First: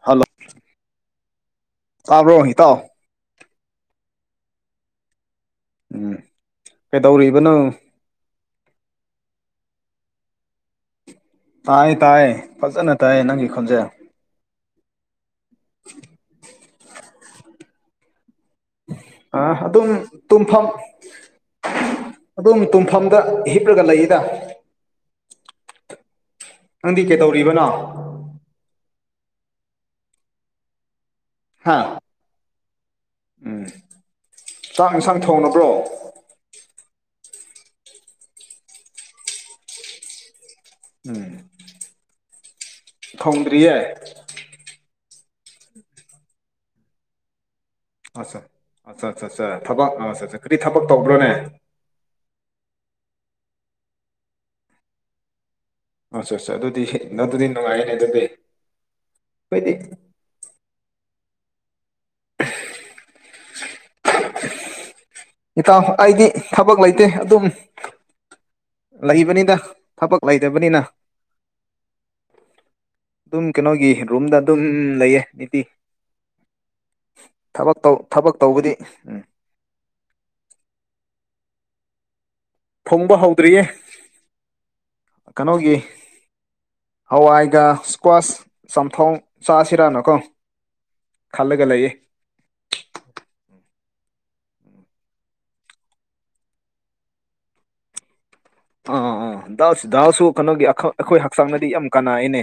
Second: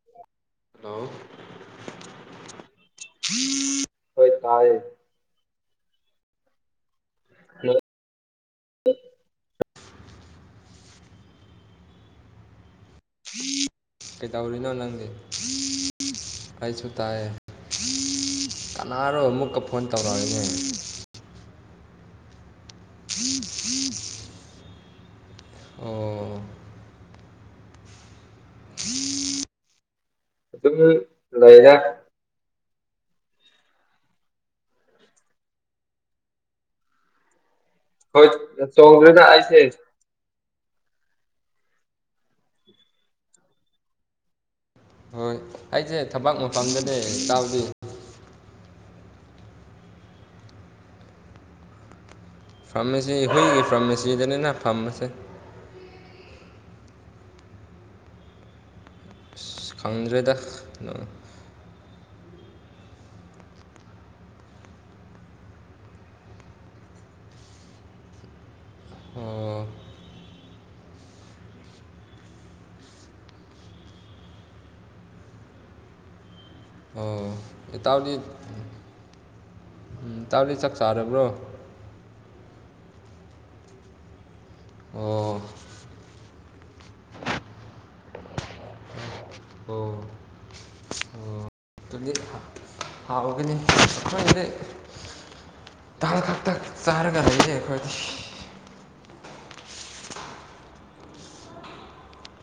ꯍꯜ ꯂꯣ ꯏꯇꯥꯎ ꯍꯣꯏ ꯇꯥꯏꯌꯦ꯫ ꯎꯝ ꯀꯩꯗꯧꯔꯤꯕꯅꯣ꯫ [unintelligible] ꯇꯥꯏꯌꯦ ꯇꯥꯏꯌꯦ ꯐꯖꯅ ꯇꯥꯏꯌꯦ ꯅꯪꯒꯤ ꯈꯣꯟꯖꯦꯜ꯫ ꯀꯩꯗꯧꯔꯤꯅꯣ ꯅꯪꯗꯤ ꯑꯩꯁꯨ ꯇꯥꯏꯌꯦ꯫ ꯀꯅꯥꯔꯣ ꯑ ꯑꯃꯨꯛꯀ ꯐꯣꯟ ꯑꯗꯨꯝ ꯇꯧꯔꯛꯏꯅꯦ ꯇꯨꯝꯐꯝ ꯑꯗꯨꯝ ꯇꯨꯡꯐꯝꯗ ꯍꯤꯞꯂꯒ ꯂꯩꯌꯦꯗ꯫ ꯑꯣ ꯅꯪꯗꯤ ꯀꯩꯗꯧꯔꯤꯕꯅꯣ꯫ ꯑꯗꯨꯝ ꯂꯩꯗ꯫ ꯎꯝ ꯆꯥꯛ ꯏꯟꯁꯥꯡ ꯊꯣꯡꯉꯕ꯭ꯔꯣ꯫ ꯍꯣꯏ ꯆꯧꯗ꯭ꯔꯦꯅ ꯑꯩꯁꯦ꯫ ꯎꯝ꯫ ꯊꯧꯗꯔꯤꯌꯦ꯫ ꯍꯣꯏ ꯑꯩꯁꯦ ꯊꯕꯛ ꯃꯐꯝꯗꯅꯦ ꯏꯇꯥꯎꯗꯤ꯫ ꯑꯠꯆꯥ ꯑꯠꯆꯥ ꯆꯥ ꯆꯥ ꯊꯕꯛ ꯑꯠꯆꯥ ꯆꯥ ꯀꯔꯤ ꯊꯕꯛ ꯇꯧꯕ꯭ꯔꯣꯅꯦ꯫ ꯐꯥꯔꯝꯃꯁꯤ ꯍꯨꯏꯒꯤ ꯐꯥꯔꯝꯃꯁꯤꯗꯅꯤꯅ ꯑꯩꯅ ꯐꯥꯝꯕꯁꯦ꯫ ꯑꯆꯥ ꯆꯥ ꯑꯗꯨꯗꯤ ꯑꯗꯨꯗꯤ ꯅꯨꯡꯉꯥꯏꯌꯦꯅꯦ ꯑꯗꯨꯗꯤ꯫ ꯑꯁ ꯑꯩꯈꯣꯏꯗꯤ ꯈꯪꯗꯔꯦꯗ [unintelligible] ꯏꯇꯥꯎ ꯑꯩꯗꯤ ꯊꯕꯛ ꯂꯩꯇꯦ ꯑꯗꯨꯝ꯫ ꯑꯣ ꯂꯩꯕꯅꯤꯅ ꯊꯕꯛ ꯂꯩꯇꯕꯅꯤꯅ꯫ ꯑꯗꯨꯝ ꯀꯩꯅꯣꯒꯤ ꯔꯨꯝꯗ ꯑꯗꯨꯝ ꯂꯩꯌꯦ ꯅꯨꯄꯤ꯫ ꯑꯣ ꯊꯕꯛ ꯇꯧ ꯊꯕꯛ ꯇꯧꯕꯗꯤ ꯎꯝ꯫ ꯎꯝ ꯏꯇꯥꯎꯗꯤ ꯆꯥꯛ ꯆꯥꯔꯕ꯭ꯔꯣ꯫ ꯊꯣꯡꯕ ꯍꯧꯗ꯭ꯔꯤꯌꯦ ꯑꯣ ꯀꯩꯅꯣꯒꯤ꯫ ꯍꯋꯥꯏꯒ ꯏꯁꯀ꯭ꯋꯥꯁ ꯆꯝꯊꯣꯡ ꯑꯣ ꯆꯥꯁꯤꯔꯥꯅꯀꯣ ꯈꯜꯂꯒ ꯂꯩꯌꯦ [unintelligible] ꯍꯥꯎꯒꯅꯤ ꯑꯩꯈꯣꯏꯗꯤ ꯗꯥꯜ ꯇꯛ ꯆꯥꯔꯒ ꯂꯩꯌꯦ ꯑꯩꯈꯣꯏꯗꯤ ꯑꯥ ꯑꯥ ꯗꯥꯜꯁꯨ ꯀꯩꯅꯣꯒꯤ ꯑꯩꯈꯣꯏ ꯍꯛꯆꯥꯡꯅꯗꯤ ꯌꯥꯝ ꯀꯥꯟꯅꯩꯌꯦꯅꯦ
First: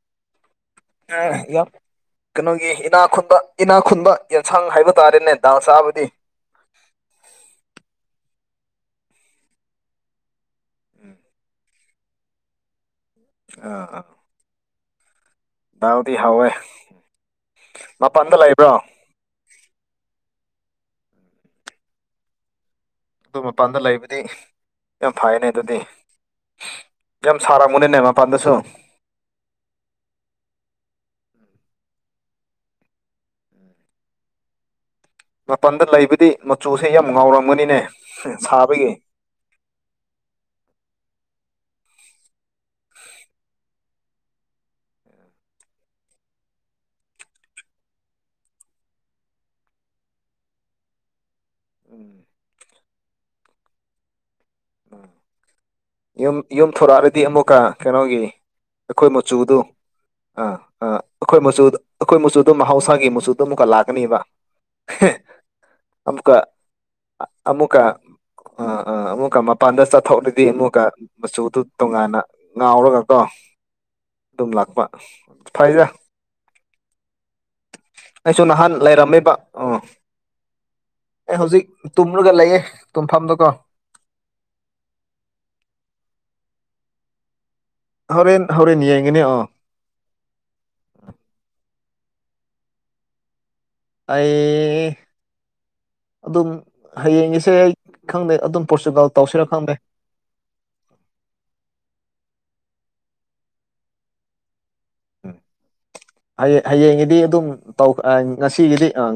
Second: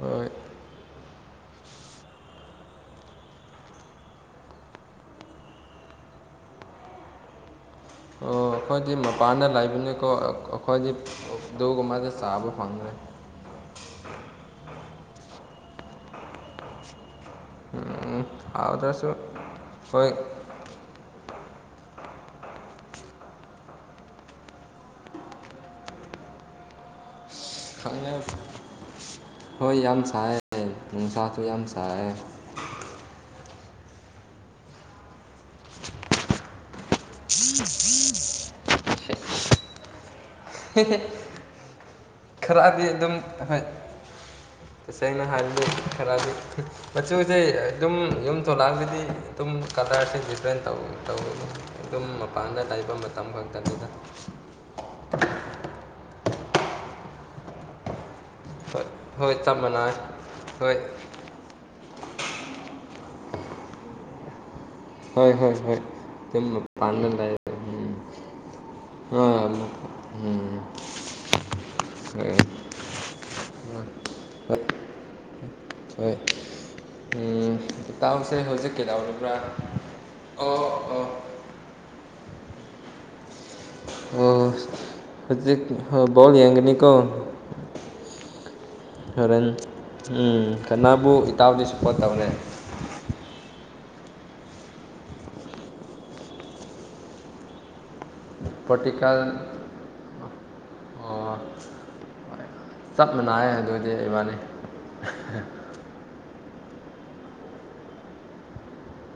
ꯍꯣꯏ ꯑ ꯌꯥꯝ ꯀꯩꯅꯣꯒꯤ ꯏꯅꯥ ꯈꯨꯨꯟꯕ ꯏꯅꯥ ꯈꯨꯟꯕ ꯌꯦꯟꯁꯥꯡ ꯍꯥꯏꯕ ꯇꯥꯔꯦꯅꯦ ꯗꯥꯜ ꯆꯥꯕꯗꯤ ꯑꯣ ꯑꯩꯈꯣꯏꯗꯤ ꯃꯄꯥꯟꯗ ꯂꯩꯕꯅꯤꯀꯣ ꯑꯩꯈꯣꯏꯗꯤ ꯑꯗꯨꯒꯨꯝꯕꯗꯣ ꯆꯥꯕ ꯐꯪꯗ꯭ꯔꯦ ꯑ ꯑꯥ ꯍꯥꯎꯗꯤ ꯍꯥꯎꯋꯦ ꯃꯄꯥꯟꯗ ꯂꯩꯕ꯭ꯔꯣ ꯍꯥꯎꯗꯔꯁꯨ ꯍꯣꯏ ꯑꯗꯨ ꯃꯄꯥꯟꯗ ꯂꯩꯕꯗꯤ ꯌꯥꯝ ꯐꯩꯅꯦ ꯑꯗꯨꯗꯤ ꯌꯥꯝ ꯁꯥꯔꯝꯒꯅꯤꯅꯦ ꯈꯪꯗꯦꯗ ꯃꯄꯥꯟꯗꯁꯨ ꯍꯣꯏ ꯌꯥꯝ ꯁꯥꯏꯌꯦ ꯅꯨꯡꯁꯥꯁꯨ ꯌꯥꯝ ꯁꯥꯏꯌꯦ ꯃꯄꯥꯟꯗ ꯂꯩꯕꯗꯤ ꯃꯆꯨꯁꯦ ꯌꯥꯝ ꯉꯥꯎꯔꯝꯒꯅꯤꯅꯦ ꯁꯥꯕꯒꯤ ꯈꯔꯗꯤ ꯑꯗꯨꯝ ꯍꯣꯏ ꯇꯁꯦꯡꯅ ꯍꯥꯏꯕꯗꯤ ꯈꯔꯗꯤ ꯃꯆꯨꯁꯦ ꯑꯗꯨꯝ ꯌꯨꯝ ꯊꯣꯛꯂꯛꯒꯗꯤ ꯑꯗꯨꯝ ꯀꯂꯔꯁꯦ ꯗꯤꯐ꯭ꯔꯦꯟ ꯇꯧꯋꯦ ꯑꯗꯨꯝ ꯎꯝ ꯃꯄꯥꯟꯗ ꯂꯩꯕ ꯃꯇꯝ ꯈꯛꯇꯅꯤꯗ ꯎꯝ ꯌꯨꯝ ꯌꯨꯝ ꯊꯣꯔꯛꯂꯗꯤ ꯑꯃꯨꯛꯀ ꯀꯩꯅꯣꯒꯤ ꯍꯣꯏ ꯑꯩꯈꯣꯏ ꯍꯣꯏ ꯆꯞ ꯃꯆꯨꯗꯨ ꯃꯥꯟꯅꯩ ꯑꯥ ꯍꯣꯏ ꯑꯥ ꯑꯩꯈꯣꯏ ꯃꯆꯨ ꯑꯩꯈꯣꯏ ꯃꯆꯨꯗꯨ ꯃꯍꯧꯁꯥꯒꯤ ꯃꯆꯨꯗꯣ ꯑꯃꯨꯛꯀ ꯂꯥꯛꯀꯅꯦꯕ ꯍꯣꯏ ꯍꯣꯏ ꯍꯣꯏ ꯌꯨꯝ ꯃꯄꯥꯟꯗ ꯂꯩ ꯑꯃꯨꯛꯀ ꯑ ꯑ ꯃꯄꯥꯟꯗ ꯆꯥꯊꯣꯛꯂꯗꯤ ꯑꯃꯨꯛꯀ ꯃꯆꯨꯗꯨ ꯇꯣꯉꯥꯟꯅ ꯍꯣꯏ ꯉꯥꯎꯔꯒ ꯀꯣ ꯑꯗꯨꯝ ꯍꯣꯏ ꯂꯥꯛꯄ ꯐꯩꯗ ꯍꯣꯏ ꯎꯝ ꯏꯇꯥꯎꯁꯦ ꯑꯩꯁꯨ ꯍꯧꯖꯤꯛ ꯅꯍꯥꯟ ꯂꯩꯔꯝꯃꯦꯕ ꯀꯩꯗꯧꯔꯤꯕ꯭ꯔꯥ ꯑꯥ ꯑꯣ ꯑꯣ ꯑꯩ ꯍꯧꯖꯤꯛ ꯇꯨꯝꯂꯒ ꯂꯩꯌꯦ ꯇꯨꯝꯐꯝꯗꯀꯣ ꯑꯣ ꯍꯧꯖꯤꯛ ꯕꯣꯜ ꯌꯦꯡꯒꯅꯤꯀꯣ ꯍꯣꯔꯦꯟ ꯍꯣꯔꯦꯟ ꯌꯦꯡꯒꯅꯤ ꯑꯣ ꯍꯣꯔꯦꯟ ꯎꯝ ꯀꯅꯥꯕꯨ ꯏꯇꯥꯎꯗꯤ ꯁ꯭ꯄꯣꯔꯠ ꯇꯧꯔꯦ ꯑꯩ ꯑꯗꯨꯝ ꯍꯌꯦꯡꯒꯤꯁꯦ ꯑꯩ ꯈꯪꯗꯦ ꯑꯗꯨꯝ ꯄꯣꯔꯆꯨꯒꯥꯜ ꯄꯣꯔꯇꯨꯒꯜ ꯇꯧꯁꯤꯔ ꯈꯪꯗꯦ ꯑꯣ ꯆꯞ ꯃꯥꯅꯩꯌꯦ ꯑꯗꯨꯗꯤ ꯏꯕꯥꯅꯤ ꯎꯝ ꯍꯌꯦꯡ ꯍꯌꯦꯡꯒꯤꯗꯤ ꯑꯗꯨꯝ ꯇꯧ ꯉꯁꯤꯒꯤꯗꯤ ꯑꯥ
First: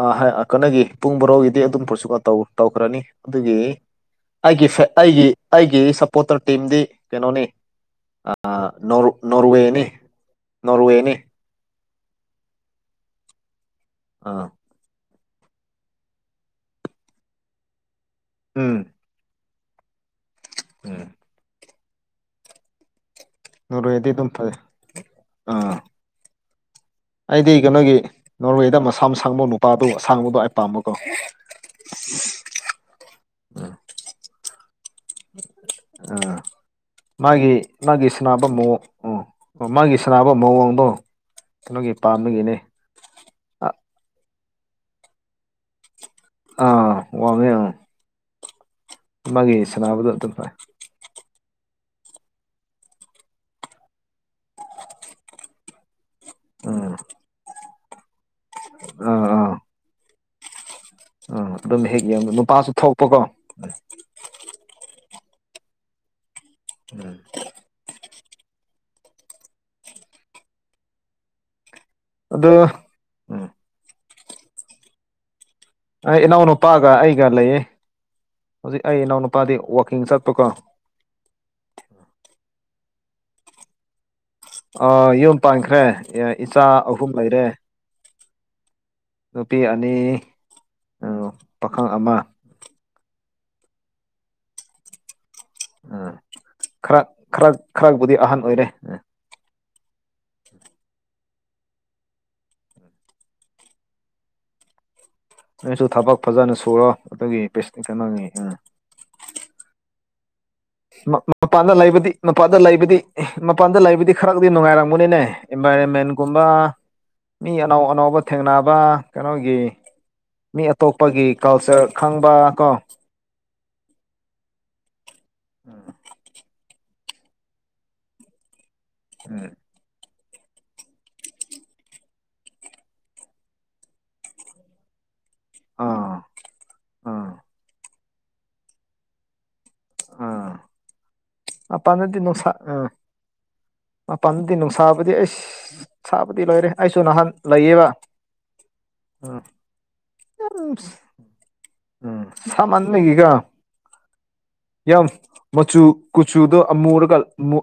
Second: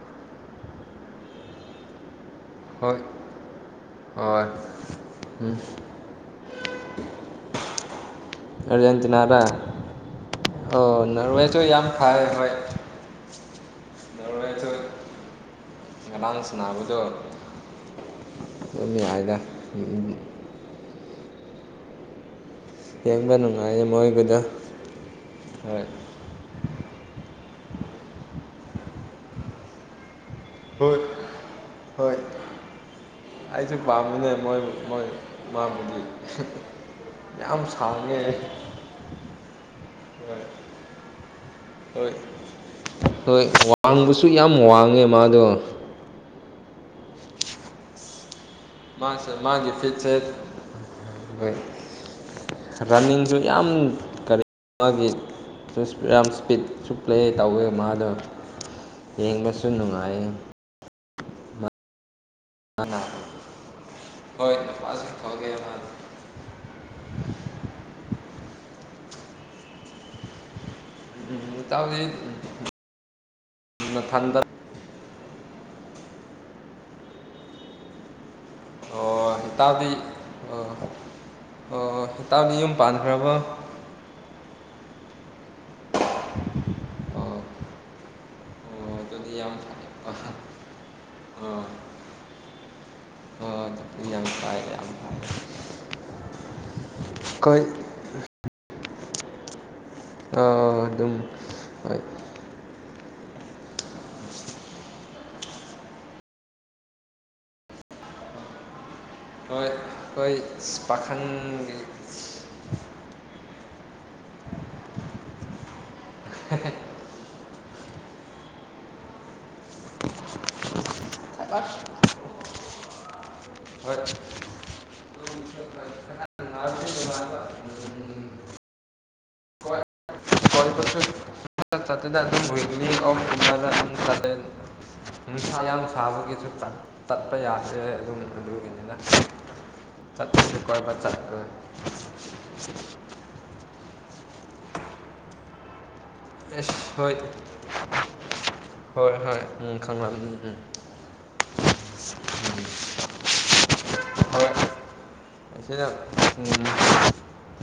ꯑ ꯑ ꯀꯩꯅꯣꯒꯤ ꯄꯨꯡ ꯕꯥꯔꯣꯒꯤꯗꯤ ꯑꯗꯨꯝ ꯄꯣꯔꯆꯨꯒꯥꯜ ꯍꯣꯏ ꯇꯧꯈ꯭ꯔꯅꯤ ꯑꯗꯨꯒꯤ ꯍꯣꯏ ꯑꯩꯒꯤ ꯐꯦ ꯑꯩꯒꯤ ꯎꯝ ꯑꯩꯒꯤ ꯁꯞꯄꯣꯔꯇꯔ ꯇꯤꯝꯗꯤ ꯀꯩꯅꯣꯅꯦ ꯑ ꯑꯥꯔꯖꯦꯟꯇꯤꯅꯥꯔꯥ ꯅꯣꯔꯋꯦꯅꯦ ꯑꯣ ꯅꯣꯔꯋꯦꯁꯨ ꯌꯥꯝ ꯐꯩ ꯍꯣꯏ ꯑꯥ ꯅꯣꯔꯋꯦꯁꯨ ꯉꯔꯥꯡ ꯁꯥꯟꯅꯕꯗꯣ ꯎꯝ ꯑꯗꯨꯝ ꯌꯥꯏꯗ ꯎꯝ꯫ ꯌꯦꯡꯕ ꯅꯨꯡꯉꯥꯏꯌꯦ ꯅꯣꯔꯋꯦꯗꯤ ꯑꯗꯨꯝ ꯃꯣꯏꯒꯤꯗꯣ ꯐꯖꯩ ꯑꯥ ꯍꯣꯏ꯫ ꯑꯩꯗꯤ ꯀꯩꯅꯣꯒꯤ ꯅꯣꯔꯋꯦꯗ ꯃꯁꯥꯝꯁꯥꯡꯕ ꯅꯨꯄꯥꯗꯣ ꯑꯁꯥꯡꯕꯗꯣ ꯑꯩ ꯄꯥꯝꯕꯀꯣ꯫ ꯍꯣꯏ ꯍꯣꯏ꯫ ꯑꯩꯖꯨ ꯄꯥꯝꯃꯤꯅꯦ ꯃꯣꯏ ꯃꯣꯏ ꯃꯥꯕꯨꯗꯤ ꯎꯝ ꯃꯥꯒꯤ ꯌꯥꯝ ꯃꯥꯒꯤ ꯁꯥꯡꯉꯦ ꯁꯅꯕ ꯃꯑꯣꯡ ꯑꯣ ꯑꯣ ꯃꯥꯒꯤ ꯁꯥꯟꯅꯕ ꯍꯣꯏ ꯃꯑꯣꯡꯗꯣ ꯀꯩꯅꯣꯒꯤ ꯍꯣꯏ ꯄꯥꯝꯕꯒꯤꯅꯦ꯫ ꯍꯣꯏ ꯑꯥ ꯋꯥꯡꯕꯁꯨ ꯌꯥꯝ ꯋꯥꯡꯉꯦ ꯃꯥꯗꯣ꯫ ꯑꯥ ꯋꯥꯡꯉꯦ ꯎꯝ꯫ ꯃꯥꯁꯦ ꯃꯥꯒꯤ ꯁꯥꯟꯅꯕꯗꯣ ꯐꯤꯠꯁꯦꯠ ꯑꯗꯨꯝ ꯐꯩ ꯔꯅꯤꯡꯖꯨ ꯌꯥꯝ ꯀꯔꯤ ꯃꯥꯒꯤ [unintelligible] ꯄꯤꯠ ꯎꯝ ꯆꯨ ꯄ꯭ꯂꯦ ꯇꯧꯋꯦ ꯃꯥꯗꯣ ꯑꯥ ꯌꯦꯡꯕꯁꯨ ꯅꯨꯡꯉꯥꯏꯌꯦ꯫ ꯑ ꯑꯗꯨꯝ ꯍꯦꯛ ꯌꯦꯡꯕ ꯅꯨꯄꯥꯁꯨ ꯃꯥꯅ ꯊꯣꯛꯄꯀꯣ꯫ ꯍꯣꯏ ꯅꯨꯄꯥꯥꯖꯨ ꯊꯣꯛꯑꯦ ꯃꯥꯖꯦ꯫ ꯎꯝ꯫ ꯎꯝ ꯇꯥꯎꯖꯤ ꯑꯗꯨ ꯎꯝ꯫ ꯅꯊꯟꯗ ꯑꯩ ꯏꯅꯥꯎꯅꯨꯄꯥꯒ ꯑꯩꯒ ꯂꯩꯌꯦ ꯍꯧꯖꯤꯛ ꯑꯩ ꯑꯣ ꯏꯅꯥꯎꯅꯨꯄꯥꯗꯤ ꯏꯇꯥꯎꯗꯤ ꯋꯥꯛꯀꯤꯡ ꯆꯠꯄꯀꯣ꯫ ꯑꯣ ꯑꯣ ꯏꯇꯥꯎꯗꯤ ꯌꯨꯝ ꯄꯥꯟꯈ꯭ꯔꯕꯣ꯫ ꯑꯣ ꯌꯨꯝ ꯄꯥꯟꯈ꯭ꯔꯦ ꯏꯆꯥ ꯑꯍꯨꯝ ꯑꯣ ꯂꯩꯔꯦ꯫ ꯑꯣ ꯑꯗꯨꯗꯤ ꯌꯥꯝ ꯅꯨꯄꯤ ꯐꯩ ꯑꯅꯤ ꯄꯥꯈꯪ ꯑꯃ꯫ ꯑꯣ ꯑꯣ ꯌꯥꯝ ꯐꯥꯔꯦ ꯌꯥꯝ ꯐꯔꯦ꯫ ꯑ ꯈꯔꯛ ꯈꯔꯛ ꯈꯔꯛꯕꯨꯗꯤ ꯑꯍꯟ ꯑꯣꯏꯔꯦ ꯑ꯫ ꯑꯥ ꯑꯗꯨꯝ꯫ ꯍꯣꯏ꯫ ꯅꯣꯏꯁꯨ ꯊꯕꯛ ꯐꯖꯅ ꯁꯨꯔꯣ ꯑꯗꯨꯒꯤ [unintelligible] ꯅꯣꯅꯤ ꯎꯝ꯫ ꯍꯣꯏ ꯍꯣꯏ꯫ ꯃ ꯃꯄꯥꯟꯗ ꯂꯩꯕꯗꯤ ꯃꯄꯥꯟꯗ ꯂꯩꯕꯗꯤ ꯃꯄꯥꯟꯗ ꯂꯩꯕꯗꯤ ꯈꯔꯛꯗꯤ ꯅꯨꯡꯉꯥꯏꯔꯝꯒꯅꯤꯅꯦ ꯏꯟꯚꯥꯏꯔꯃꯦꯟꯒꯨꯝꯕ ꯃꯤ ꯑꯅꯧ ꯑꯅꯧꯕ ꯊꯦꯡꯅꯕ ꯀꯩꯅꯣꯒꯤ ꯃꯤ ꯑꯇꯣꯞꯄꯒꯤ ꯀꯜꯆꯔ ꯈꯪꯕꯀꯣ꯫ ꯍꯣꯏ꯫ ꯎꯝ꯫ ꯅꯨꯡꯉꯥꯏꯕꯗꯤ ꯅꯨꯡꯉꯥꯏꯏꯕ [unintelligible] ꯎꯝ꯫ ꯀꯣꯏꯕꯁꯨ ꯆꯠꯇꯦꯗ ꯑꯗꯨꯝ ꯂꯣꯏꯕꯅꯤ [unintelligible] ꯅꯨꯡꯁꯥ ꯌꯥ ꯑꯥ꯫ ꯀꯩꯁꯨ ꯆꯠ ꯑꯥ ꯇꯠꯄ ꯌꯥꯗ꯭ꯔꯦ ꯑꯗꯨꯝ ꯑꯗꯨꯒꯤꯅꯤꯗ꯫ ꯑꯥ ꯃꯄꯥꯟꯗꯗꯤ ꯅꯨꯡꯁꯥ ꯑ ꯃꯥꯄꯥꯟꯗꯗꯤ ꯅꯨꯡꯁꯥꯕꯨꯗꯤ ꯑꯩꯁ ꯁꯥꯕꯗꯤ ꯂꯣꯏꯔꯦ ꯑꯦꯁ ꯑꯩꯁꯨ ꯍꯣꯏ ꯅꯍꯥꯟ ꯂꯩꯌꯦꯕ꯫ ꯍꯣꯏ ꯎꯝ ꯈꯪꯂꯝ ꯎꯝ ꯎꯝ ꯍꯨꯝ ꯑꯥ ꯍꯣꯏ [unintelligible] ꯌꯥꯝ ꯃꯆꯨ ꯑꯁꯤꯅ ꯀꯨꯆꯨꯗꯣ ꯎꯝ ꯑꯃꯨꯔꯒ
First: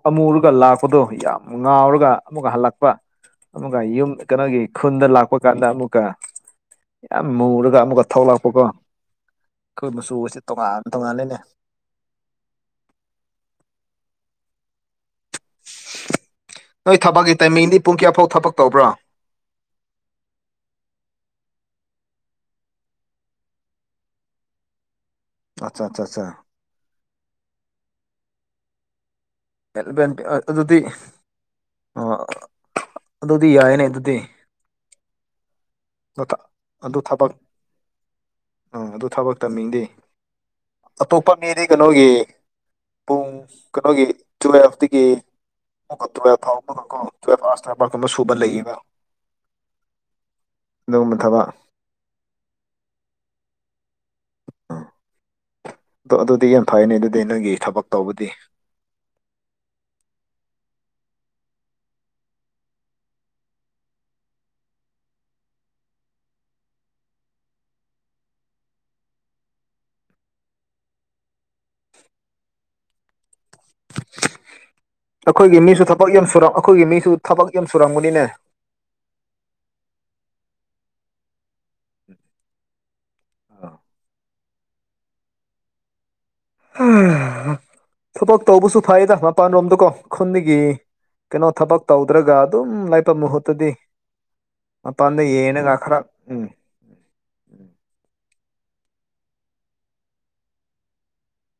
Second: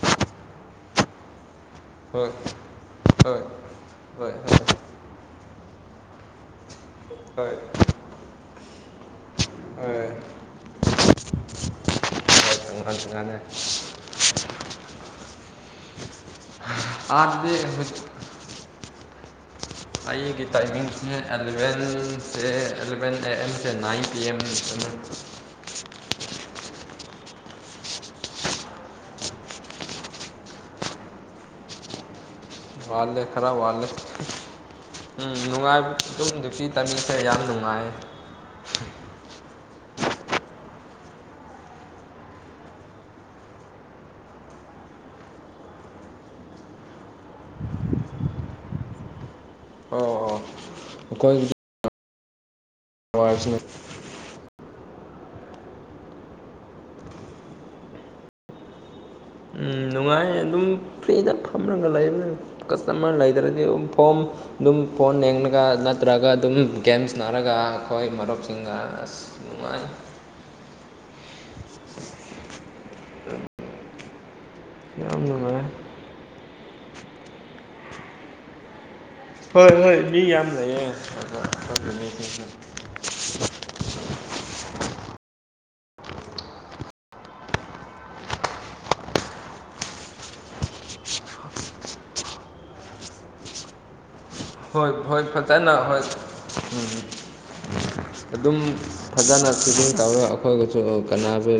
ꯑꯃꯨꯔꯒ ꯂꯥꯛꯄꯗꯣ ꯌꯥꯝ ꯉꯥꯎꯔꯒ ꯍꯣꯏ ꯑꯃꯨꯛꯒ ꯍꯜꯂꯛꯄ ꯍꯣꯏ ꯑꯃꯨꯛꯀ ꯌꯨꯝ ꯍꯣꯏ ꯀꯩꯅꯣꯒꯤ ꯈꯨꯟꯗ ꯂꯥꯛꯄ ꯀꯥꯟꯗ ꯑꯃꯨꯛꯀ ꯌꯥꯝ ꯍꯣꯏ ꯍꯣꯏ ꯃꯨꯔꯒ ꯑꯃꯨꯛꯀ ꯊꯣꯛꯂꯥꯛꯄꯀꯣ ꯑꯩꯈꯣꯏ ꯍꯣꯏ ꯃꯆꯨꯁꯦ ꯇꯣꯉꯥꯟ ꯇꯣꯉꯥꯟꯂꯦꯅꯦ [unintelligible] ꯅꯣꯏ ꯊꯕꯛꯀꯤ ꯑꯥꯗꯗꯤ ꯇꯥꯏꯃꯤꯡꯗꯤ ꯄꯨꯡ ꯍꯧꯖꯤꯛ ꯀꯌꯥꯐꯥꯎ ꯊꯕꯛ ꯇꯧꯕ꯭ꯔꯥ ꯑꯩꯒꯤ ꯇꯥꯏꯃꯤꯡ ꯑꯦꯂꯚꯦꯟꯁꯦ eleven A M to nine P M ꯑꯠꯆꯥ ꯆꯥꯆꯥ ꯑꯦꯂꯦꯕꯦꯟ ꯑꯥ ꯑꯗꯨꯗꯤ ꯑ [unintelligible] ꯈꯔ ꯋꯥꯠꯂꯤ ꯎꯝ ꯅꯨꯡꯉꯥꯏ ꯑꯗꯨꯝ ꯍꯧꯖꯤꯛꯀꯤ ꯇꯥꯏꯃꯤꯡꯁꯦ ꯌꯥꯝ ꯅꯨꯡꯉꯥꯏ ꯑ ꯑꯗꯨ ꯊꯕꯛ ꯇꯥꯏꯃꯤꯡꯗꯤ ꯑꯇꯣꯞꯄ ꯃꯤꯗꯤ ꯀꯩꯅꯣꯒꯤ ꯄꯨꯡ ꯀꯩꯅꯣꯒꯤ ꯇꯨꯋꯦꯜꯐꯇꯒꯤ ꯑꯃꯨꯛꯀꯥ ꯇꯨꯋꯦꯜꯕ ꯐꯥꯎꯕ ꯀꯣ ꯇꯨꯋꯦꯜꯕ ꯑꯥꯎꯔꯁ ꯊꯕꯛ ꯑꯃꯥ ꯁꯨꯕ ꯂꯩꯌꯦꯕꯥ ꯑꯣ ꯑꯣ ꯑꯗꯨꯒꯨꯝꯕ ꯊꯕꯛ ꯑꯩꯈꯣꯏꯒꯤꯗꯤ [unintelligible] ꯑꯗꯣ ꯑꯗꯨꯗꯤ ꯌꯥꯝ ꯐꯩꯌꯦꯅꯦ ꯑꯗꯨꯗꯤ ꯅꯪꯒꯤ ꯊꯕꯛ ꯇꯧꯕꯗꯤ ꯅꯨꯡꯉꯥꯏ ꯑꯗꯨꯝ ꯐ꯭ꯔꯤꯗ ꯐꯝꯔꯒ ꯂꯩꯕꯅꯦ ꯀꯁꯇꯃꯔ ꯂꯩꯗ꯭ꯔꯗꯤ ꯑꯗꯨꯝ ꯐꯣꯝ ꯑꯗꯨꯝ ꯐꯣꯟ ꯌꯦꯡꯉꯒ ꯅꯠꯇ꯭ꯔꯒ ꯑꯗꯨꯝ ꯒꯦꯝ ꯁꯥꯅꯥꯔꯒ ꯑꯩꯈꯣꯏ ꯃꯔꯨꯞꯁꯤꯡꯒ ꯑꯁ ꯅꯨꯡꯉꯥꯏ ꯌꯥꯝ ꯑꯩꯈꯣꯏꯒꯤ ꯅꯨꯡꯉꯥꯏ ꯃꯤꯁꯨ ꯊꯕꯛ ꯌꯥꯝ ꯁꯨꯔ ꯑꯩꯈꯣꯏꯒꯤ ꯃꯤꯁꯨ ꯊꯕꯛ ꯌꯥꯝ ꯁꯨꯔꯝꯒꯅꯤꯅꯦ ꯍꯣꯏ ꯍꯣꯏ ꯃꯤ ꯌꯥꯝ ꯂꯩꯌꯦ [unintelligible] [unintelligible] ꯊꯕꯛ ꯇꯧꯕꯁꯨ ꯐꯩꯗ ꯃꯄꯥꯟꯂꯣꯝꯗꯀꯣ ꯈꯨꯟꯗꯒꯤ ꯀꯩꯅꯣ ꯊꯕꯛ ꯇꯧꯗ꯭ꯔꯒ ꯑꯗꯨꯝ ꯂꯩꯕ ꯃꯍꯨꯠꯇꯗꯤ ꯍꯣꯏ ꯃꯄꯥꯟꯗ ꯍꯣꯏ ꯐꯖꯅ ꯌꯦꯡꯉꯒ ꯈꯔ ꯍꯣꯏ ꯎꯝ ꯎꯝ [inaudible] ꯑꯗꯨꯝ ꯐꯖꯅ ꯡ ꯁꯤꯚꯤꯡ ꯇꯧꯔꯒ ꯑꯩꯈꯣꯏꯁꯨ ꯀꯥꯟꯅꯕ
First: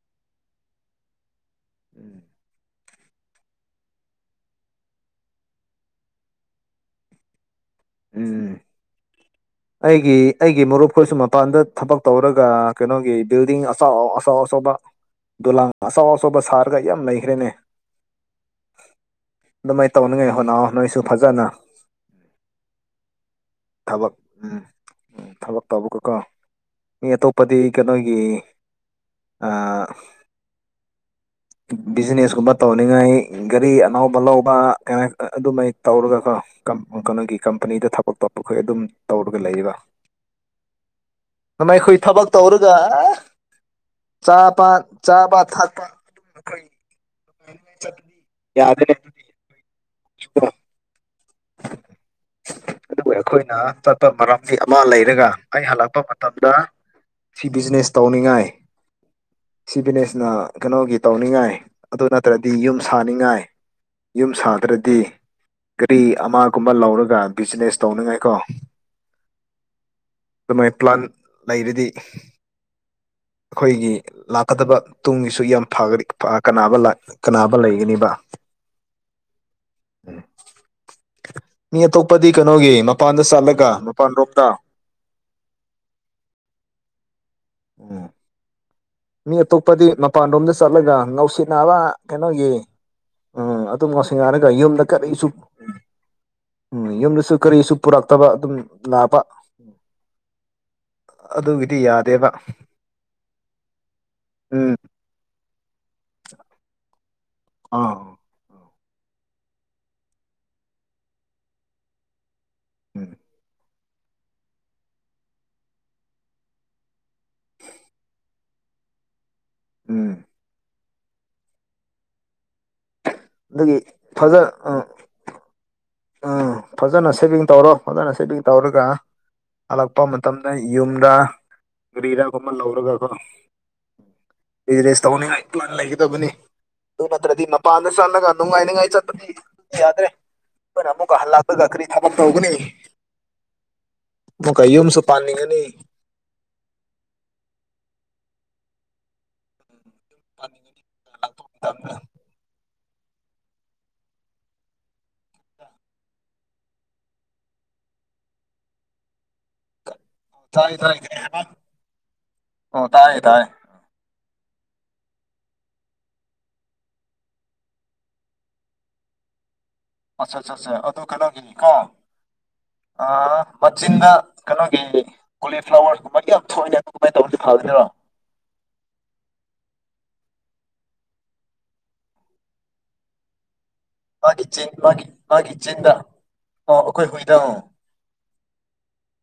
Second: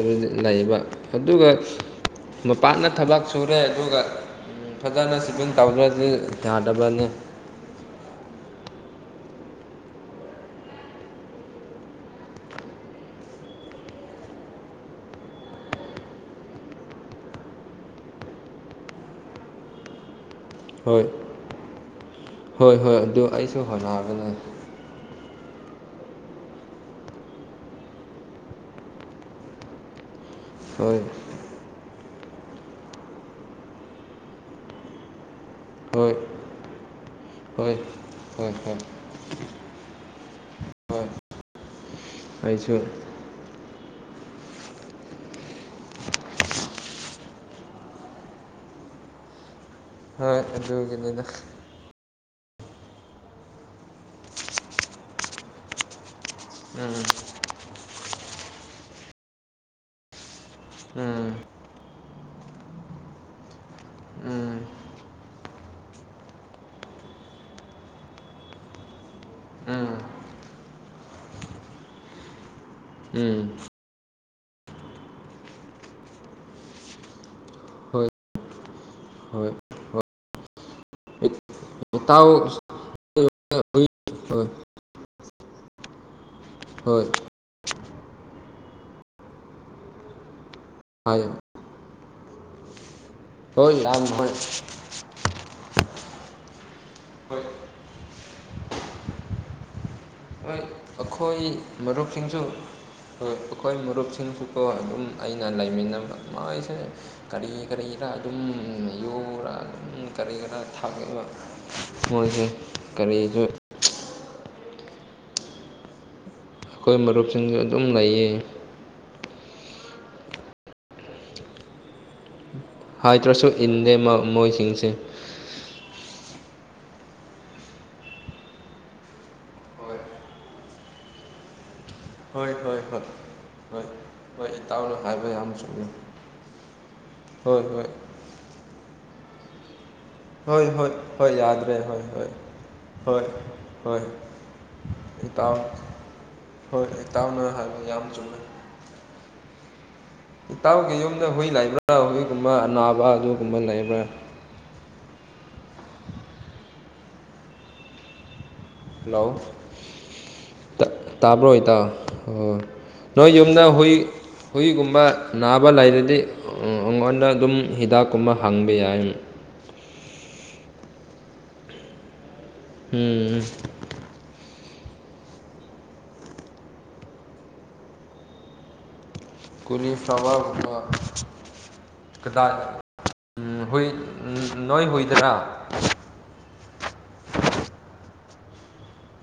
ꯂꯩꯕ ꯑꯗꯨꯒ ꯎꯝ ꯃꯄꯥꯟꯅ ꯊꯕꯛ ꯁꯨꯔꯦ ꯑꯗꯨꯒ ꯐꯖꯅ ꯁꯤꯚꯤꯡ ꯇꯧꯗ꯭ꯔꯗꯤ ꯌꯥꯗꯕꯅꯦ ꯎꯝ ꯑꯩꯒꯤ ꯑꯩꯒꯤ ꯃꯔꯨꯞꯈꯣꯏꯁꯨ ꯃꯄꯥꯟꯗ ꯊꯕꯛ ꯇꯧꯔꯒ ꯀꯩꯅꯣꯒꯤ ꯕꯤꯜꯗꯤꯡ ꯑꯆꯥꯎ ꯑꯆꯥꯎ ꯑꯆꯧꯕ ꯗꯣꯂꯥꯟ ꯑꯆꯧ ꯑꯆꯧꯕ ꯁꯥꯔꯒ ꯌꯥꯝ ꯂꯩꯈ꯭ꯔꯦꯅꯦ ꯑꯗꯨꯃꯥꯏ ꯇꯧꯅꯤꯡꯉꯥꯏ ꯍꯣꯠꯅꯧꯑꯣ ꯍꯣꯏ ꯅꯣꯏꯁꯨ ꯐꯖꯅ ꯍꯣꯏ ꯍꯣꯏ ꯑꯗꯨ ꯑꯩ ꯊꯕꯛ ꯎꯝ ꯎꯝ ꯊꯕꯛ ꯇꯧꯕꯒꯀꯣ ꯃꯤ ꯑꯇꯣꯞꯄꯗꯤ ꯀꯩꯅꯣꯒꯤ ꯑ ꯍꯣꯏ ꯕꯤꯖꯤꯅꯦꯁ ꯀꯨꯝꯕ ꯇꯧꯅꯤꯡꯉꯥꯏ ꯒꯥꯔꯤ ꯑꯅꯧꯕ ꯂꯧꯕ ꯀ ꯑꯗꯨꯃꯥꯏ ꯍꯣꯏ ꯇꯧꯔꯒꯀꯣ ꯀꯝ ꯀꯩꯅꯣꯒꯤ ꯍꯣꯏ ꯀꯝꯄꯅꯤꯗ ꯊꯕꯛ ꯍꯣꯏ ꯇꯧꯕꯈꯣꯏ ꯍꯣꯏ ꯑꯗꯨꯝ ꯇꯧꯔꯒ ꯂꯩꯌꯦꯕ ꯍꯣꯏ ꯑꯃꯩꯈꯣꯏ ꯊꯕꯛ ꯇꯧꯔꯒ ꯑꯩꯁꯨ ꯑꯥ ꯆꯥꯄ ꯆꯥꯕ ꯊꯛꯄ [unintelligible] ꯌꯥꯗꯦꯅꯦ ꯍꯣꯏ ꯑꯗꯨꯒꯤꯅꯤꯗ ꯑꯗꯨꯒ ꯑꯩꯈꯣꯏꯅ ꯆꯠꯄ ꯃꯔꯝꯗꯤ ꯑꯃ ꯂꯩꯔꯒ ꯑꯩ ꯍꯜꯂꯛꯄ ꯃꯇꯝꯗ ꯎꯝ ꯁꯤ ꯕꯤꯖꯤꯅꯦꯁ ꯇꯧꯅꯤꯡꯉꯥꯏ ꯁꯤ ꯕꯤꯅꯦꯁꯅ ꯀꯩꯅꯣꯒꯤ ꯎꯝ ꯇꯧꯅꯤꯡꯉꯥꯏ ꯑꯗꯨ ꯅꯠꯇ꯭ꯔꯗꯤ ꯌꯨꯝ ꯁꯥꯅꯤꯡꯉꯥꯏ ꯌꯨꯝ ꯎꯝ ꯁꯥꯗ꯭ꯔꯗꯤ ꯅꯨꯄꯤ ꯑꯃꯒꯨꯝꯕ ꯂꯧꯔꯒ ꯕꯤꯖꯤꯅꯦꯁ ꯇꯧꯅꯤꯡꯉꯥꯏꯀꯣ ꯎꯝ ꯑꯗꯨꯃꯥꯏ ꯄ꯭ꯂꯥꯟ ꯂꯩꯔꯗꯤ ꯎꯝ ꯑꯈꯣꯏꯒꯤ ꯂꯥꯛꯀꯗꯕ ꯇꯨꯡꯒꯤꯁꯨ ꯌꯥꯝ ꯐꯒꯅꯤ ꯐ ꯑ ꯀꯅꯥꯕ ꯂꯥꯛ ꯀꯅꯥꯕ ꯍꯣꯏ ꯂꯩꯒꯅꯤꯕ ꯍꯣꯏ ꯍꯣꯏ ꯃꯤ ꯏꯇꯥꯎ ꯑꯇꯣꯞꯄꯗꯤ ꯀꯩꯅꯣꯒꯤ ꯃꯄꯥꯟꯗ ꯆꯠꯂꯒ ꯍꯣꯏ ꯃꯄꯥꯟ ꯔꯣꯝꯗ ꯍꯣꯏ ꯑꯣ ꯃꯤ ꯑꯇꯣꯞꯄꯗꯤ ꯃꯄꯥꯟꯔꯣꯝꯗ ꯆꯠꯂꯒ ꯍꯥꯏꯌꯣ ꯉꯧꯁꯤꯟꯅꯥꯕ ꯀꯩꯅꯣꯒꯤ ꯎꯝ ꯍꯣꯏ ꯑꯗꯨꯝ ꯌꯥꯝ ꯍꯣꯏ ꯉꯥꯎꯁꯤꯡꯔꯒ ꯌꯨꯝꯗ ꯀꯔꯤꯁꯨ ꯎꯝ ꯌꯨꯝꯗꯁꯨ ꯍꯣꯏ ꯀꯔꯤꯁꯨ ꯄꯨꯔꯛꯇꯕ ꯑꯗꯨꯝ ꯂꯥꯄ ꯑꯈꯣꯏ ꯑꯗꯨꯒꯤꯗꯤ ꯌꯥꯗꯦꯕ ꯃꯔꯨꯞꯁꯤꯡꯁꯨ ꯑꯈꯣꯏ ꯃꯔꯨꯞꯁꯤꯡꯁꯨꯀꯣ ꯎꯝ ꯑꯗꯨꯝ ꯑꯩꯅ ꯂꯩꯃꯤꯟꯅꯕ ꯃꯥꯏꯁꯦ ꯀꯔꯤ ꯑꯥ ꯀꯔꯤꯔ ꯑꯗꯨꯝ ꯌꯨꯔ ꯑꯗꯨꯝ ꯀꯔꯤ ꯈꯔ ꯊꯛꯂꯕ ꯃꯣꯏꯁꯦ ꯎꯝ ꯀꯔꯤꯁꯨ ꯑꯈꯣꯏ ꯃꯔꯨꯞꯁꯤꯡꯁꯨ ꯑꯗꯨꯝ ꯂꯩꯌꯦ ꯎꯝ ꯍꯥꯏꯗ꯭ꯔꯁꯨ ꯑꯗꯨꯒꯤ ꯏꯟꯗꯦ ꯃ ꯃꯣꯏꯁꯤꯡꯁꯦ ꯎꯝ ꯐꯖꯅ ꯁꯦꯚꯤꯡ ꯇꯧꯔꯣ ꯐꯖꯅ ꯁꯦꯚꯤꯡ ꯇꯧꯔꯒ ꯍꯣꯏ ꯍꯜꯂꯛꯄ ꯃꯇꯝꯗ ꯌꯨꯝꯗ ꯀꯔꯤꯔ ꯒꯨꯝꯕ ꯍꯣꯏ ꯍꯣꯏ ꯍꯣꯏ ꯂꯧꯔꯒꯀꯣ ꯍꯣꯏ ꯍꯣꯏ ꯏꯇꯥꯎꯅ ꯕꯤꯖꯦꯁ ꯍꯥꯏꯕ ꯇꯧꯅꯤꯡꯉꯥꯏ ꯌꯥꯝ ꯄ꯭ꯂꯥꯟ ꯆꯨꯝꯃꯤ ꯂꯩꯒꯗꯕꯅꯤ ꯑꯗꯨ ꯅꯠꯇ꯭ꯔꯗꯤ ꯍꯣꯏ ꯍꯣꯏ ꯃꯄꯥꯟꯗ ꯆꯠꯂꯒ ꯅꯨꯡꯉꯥꯏꯅꯤꯉꯥꯏ ꯆꯠ ꯄꯗꯤ ꯌꯥꯗ꯭ꯔꯦ ꯍꯣꯏ ꯑꯈꯣꯏꯅ ꯍꯣꯏ ꯑꯃꯨꯛꯀ ꯍꯣꯏ ꯍꯜꯂꯛꯂꯒ ꯌꯥꯗ꯭ꯔꯦ ꯀ꯭ꯔꯤ ꯍꯣꯏ ꯊꯕꯛ ꯍꯣꯏ ꯇꯧꯒꯅꯤ ꯍꯣꯏ ꯍꯣꯏ ꯑꯃꯨꯛꯀ ꯌꯨꯝꯁꯨ ꯏꯇꯥꯎ ꯄꯥꯟꯅꯤꯡꯉꯅꯤ ꯍꯣꯏ ꯏꯇꯥꯎꯅ ꯍꯥꯏꯕ ꯌꯥꯝ ꯆꯨꯝꯃꯦ ꯄꯥꯟꯅꯤꯡꯉꯅꯤ ꯏꯇꯥꯎꯒꯤ ꯌꯨꯝꯗ ꯂꯥꯛꯄ ꯍꯨꯏ ꯃꯇꯝꯗ ꯂꯩꯕ꯭ꯔꯥ ꯍꯨꯏꯒꯨꯝꯕ ꯑꯅꯥꯕ ꯑꯗꯨꯒꯨꯝꯕ ꯂꯩꯕ꯭ꯔ ꯍꯜꯂꯣ ꯀꯩꯅꯣ ꯇꯥꯏ ꯇꯠ ꯇꯥꯏ ꯀꯩ ꯍꯥꯏꯕ ꯇꯥꯕ꯭ꯔꯣ ꯏꯇꯥꯎ ꯑꯣ ꯇꯥꯏꯌꯦ ꯅꯣꯏ ꯇꯥꯏꯌꯦ ꯌꯨꯝꯗ ꯍꯨꯏ ꯍꯨꯏꯒꯨꯝꯕ ꯅꯥꯕ ꯂꯩꯔꯗꯤ ꯑ ꯑꯉꯣꯟꯗ ꯑꯗꯨꯝ ꯍꯤꯗꯥꯛꯀꯨꯝꯕ ꯍꯪꯕ ꯌꯥꯏ ꯑꯠꯁꯥ ꯁ ꯁꯥ ꯑ ꯑꯗꯨ ꯀꯅꯒꯤꯅꯤꯀꯣ ꯑ ꯎꯝ ꯃꯆꯤꯟꯗ ꯀꯩꯅꯣꯒꯤ ꯀꯣꯂꯤꯐ꯭ꯂꯥꯋꯔꯒꯨꯝꯕꯒꯤ ꯌꯥꯝ ꯊꯣꯛꯑꯦꯅꯦ ꯑꯗꯨ ꯀꯃꯥꯏ ꯇꯧꯔꯗꯤ ꯐꯒꯗ꯭ꯔꯣ ꯀꯣꯂꯤꯐ꯭ꯂꯥꯋꯔꯒꯨꯝꯕ ꯀꯗꯥꯏ ꯎꯝ ꯍꯨꯏ ꯎꯝ ꯃꯥꯒꯤ ꯆꯤꯟ ꯅꯣꯏ ꯃꯥꯒꯤ ꯍꯨꯏꯗꯔꯥ ꯃꯥꯒꯤ ꯆꯤꯟꯗ ꯑꯣ ꯑꯈꯣꯏ ꯍꯨꯏꯗꯣ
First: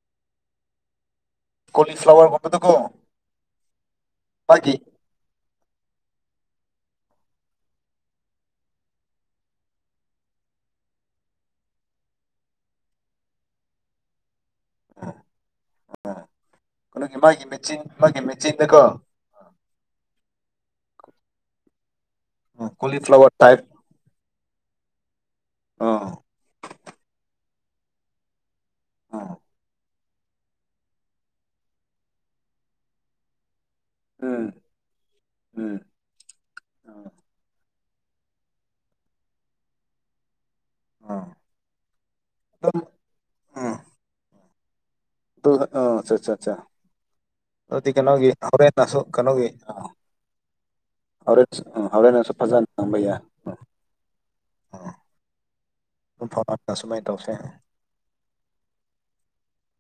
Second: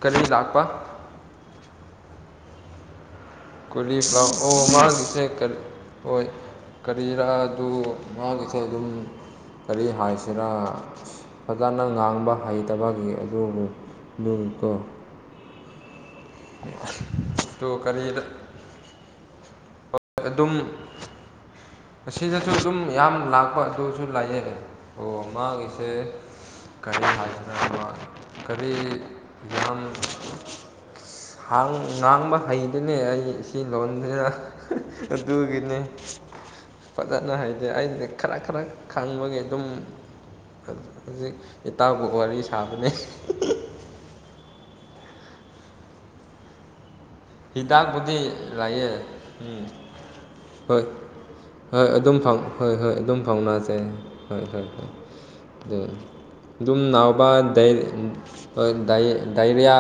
ꯀꯔꯤ ꯂꯥꯛꯄ ꯀꯣꯂꯤꯐ꯭ꯂꯥꯋꯔꯒꯨꯝꯕꯗꯀꯣ ꯀꯣꯂꯤꯐ꯭ꯂꯥꯋꯔ ꯑꯣ ꯃꯥꯒꯤ ꯃꯥꯒꯤꯁꯦ ꯀ ꯍꯣꯏ ꯀꯔꯤꯔꯥ ꯑꯗꯨ ꯃꯥꯒꯤꯁꯦ ꯑꯗꯨꯝ ꯀꯔꯤ ꯍꯥꯏꯁꯤꯔꯥ ꯐꯖꯅ ꯉꯥꯡꯕ ꯍꯩꯇꯕꯒꯤ ꯑꯗꯨꯕꯨ [unintelligible] ꯇꯣ ꯑ ꯀꯩꯅꯣꯒꯤ ꯃꯥꯒꯤ ꯑꯗꯨ ꯃꯦꯆꯤꯟ ꯃꯥꯒꯤ ꯀꯔꯤꯗ ꯃꯦꯆꯤꯟꯗꯀꯣ [unintelligible] ꯑꯗꯨꯝ ꯑꯁꯤꯗꯁꯨ ꯑꯗꯨꯝ ꯌꯥꯝ ꯀꯣꯂꯤꯐ꯭ꯂꯥꯋꯔ ꯇꯥꯏꯞ ꯂꯥꯛꯄ ꯑꯗꯨꯁꯨ ꯂꯩꯌꯦ ꯑꯣ ꯃꯥꯒꯤꯁꯦ ꯑꯥ ꯀꯔꯤ ꯍꯥꯏꯁꯤꯔꯥ ꯑꯃ ꯀꯔꯤ ꯑꯥ ꯌꯥꯝ ꯍꯥꯡ ꯉꯥꯡꯕ ꯍꯩꯗꯨꯅꯦ ꯑꯩ ꯏ ꯂꯣꯟꯖꯤꯔ ꯎꯝ ꯎꯝ ꯑꯗꯨꯒꯤꯅꯤ ꯑꯥ ꯐꯖꯅ ꯍꯩꯩ ꯗꯦ ꯑꯩꯗꯤ ꯈꯔꯛ ꯈꯔꯛ ꯈꯪꯕꯒꯤ ꯑꯗꯨꯝ ꯍ ꯑꯥ ꯍꯨꯖꯤꯛ ꯏꯇꯥꯎꯒ ꯋꯥꯔꯤ ꯑꯗꯨꯝ ꯁꯥꯕꯅꯦ ꯎꯝ ꯑꯗꯨ ꯑ ꯑꯠꯆ ꯆ ꯆ ꯑꯗꯨꯗꯤ ꯍꯤꯗꯥꯛꯄꯨꯗꯤ ꯀꯩꯅꯣꯒꯤ ꯍꯣꯔꯦꯟ ꯂꯩꯌꯦ ꯑꯁꯣ ꯀꯩꯅꯣꯒꯤ ꯎꯝ ꯑ ꯍꯣꯏ ꯍꯣꯏ ꯑꯗꯨꯝ ꯐꯥꯎ ꯐꯖꯅ ꯍꯣꯏ ꯍꯣꯏ ꯉꯥꯡꯕ ꯌꯥꯏ ꯑꯗꯨꯝ ꯎꯝ ꯐꯥꯎꯅꯁꯦ ꯍꯣꯏ ꯍꯣꯏ ꯎꯝ ꯍꯣꯏ ꯑꯗꯨ ꯑꯗꯨꯝ ꯐꯥꯎꯅꯔꯒ ꯗꯨꯝ ꯁꯨꯃꯥꯏꯅ ꯇꯧꯁꯦ ꯅꯥꯎꯕ ꯗꯩ ꯍꯣꯏ ꯗꯥꯏ ꯗꯥꯏꯔꯤꯌꯥ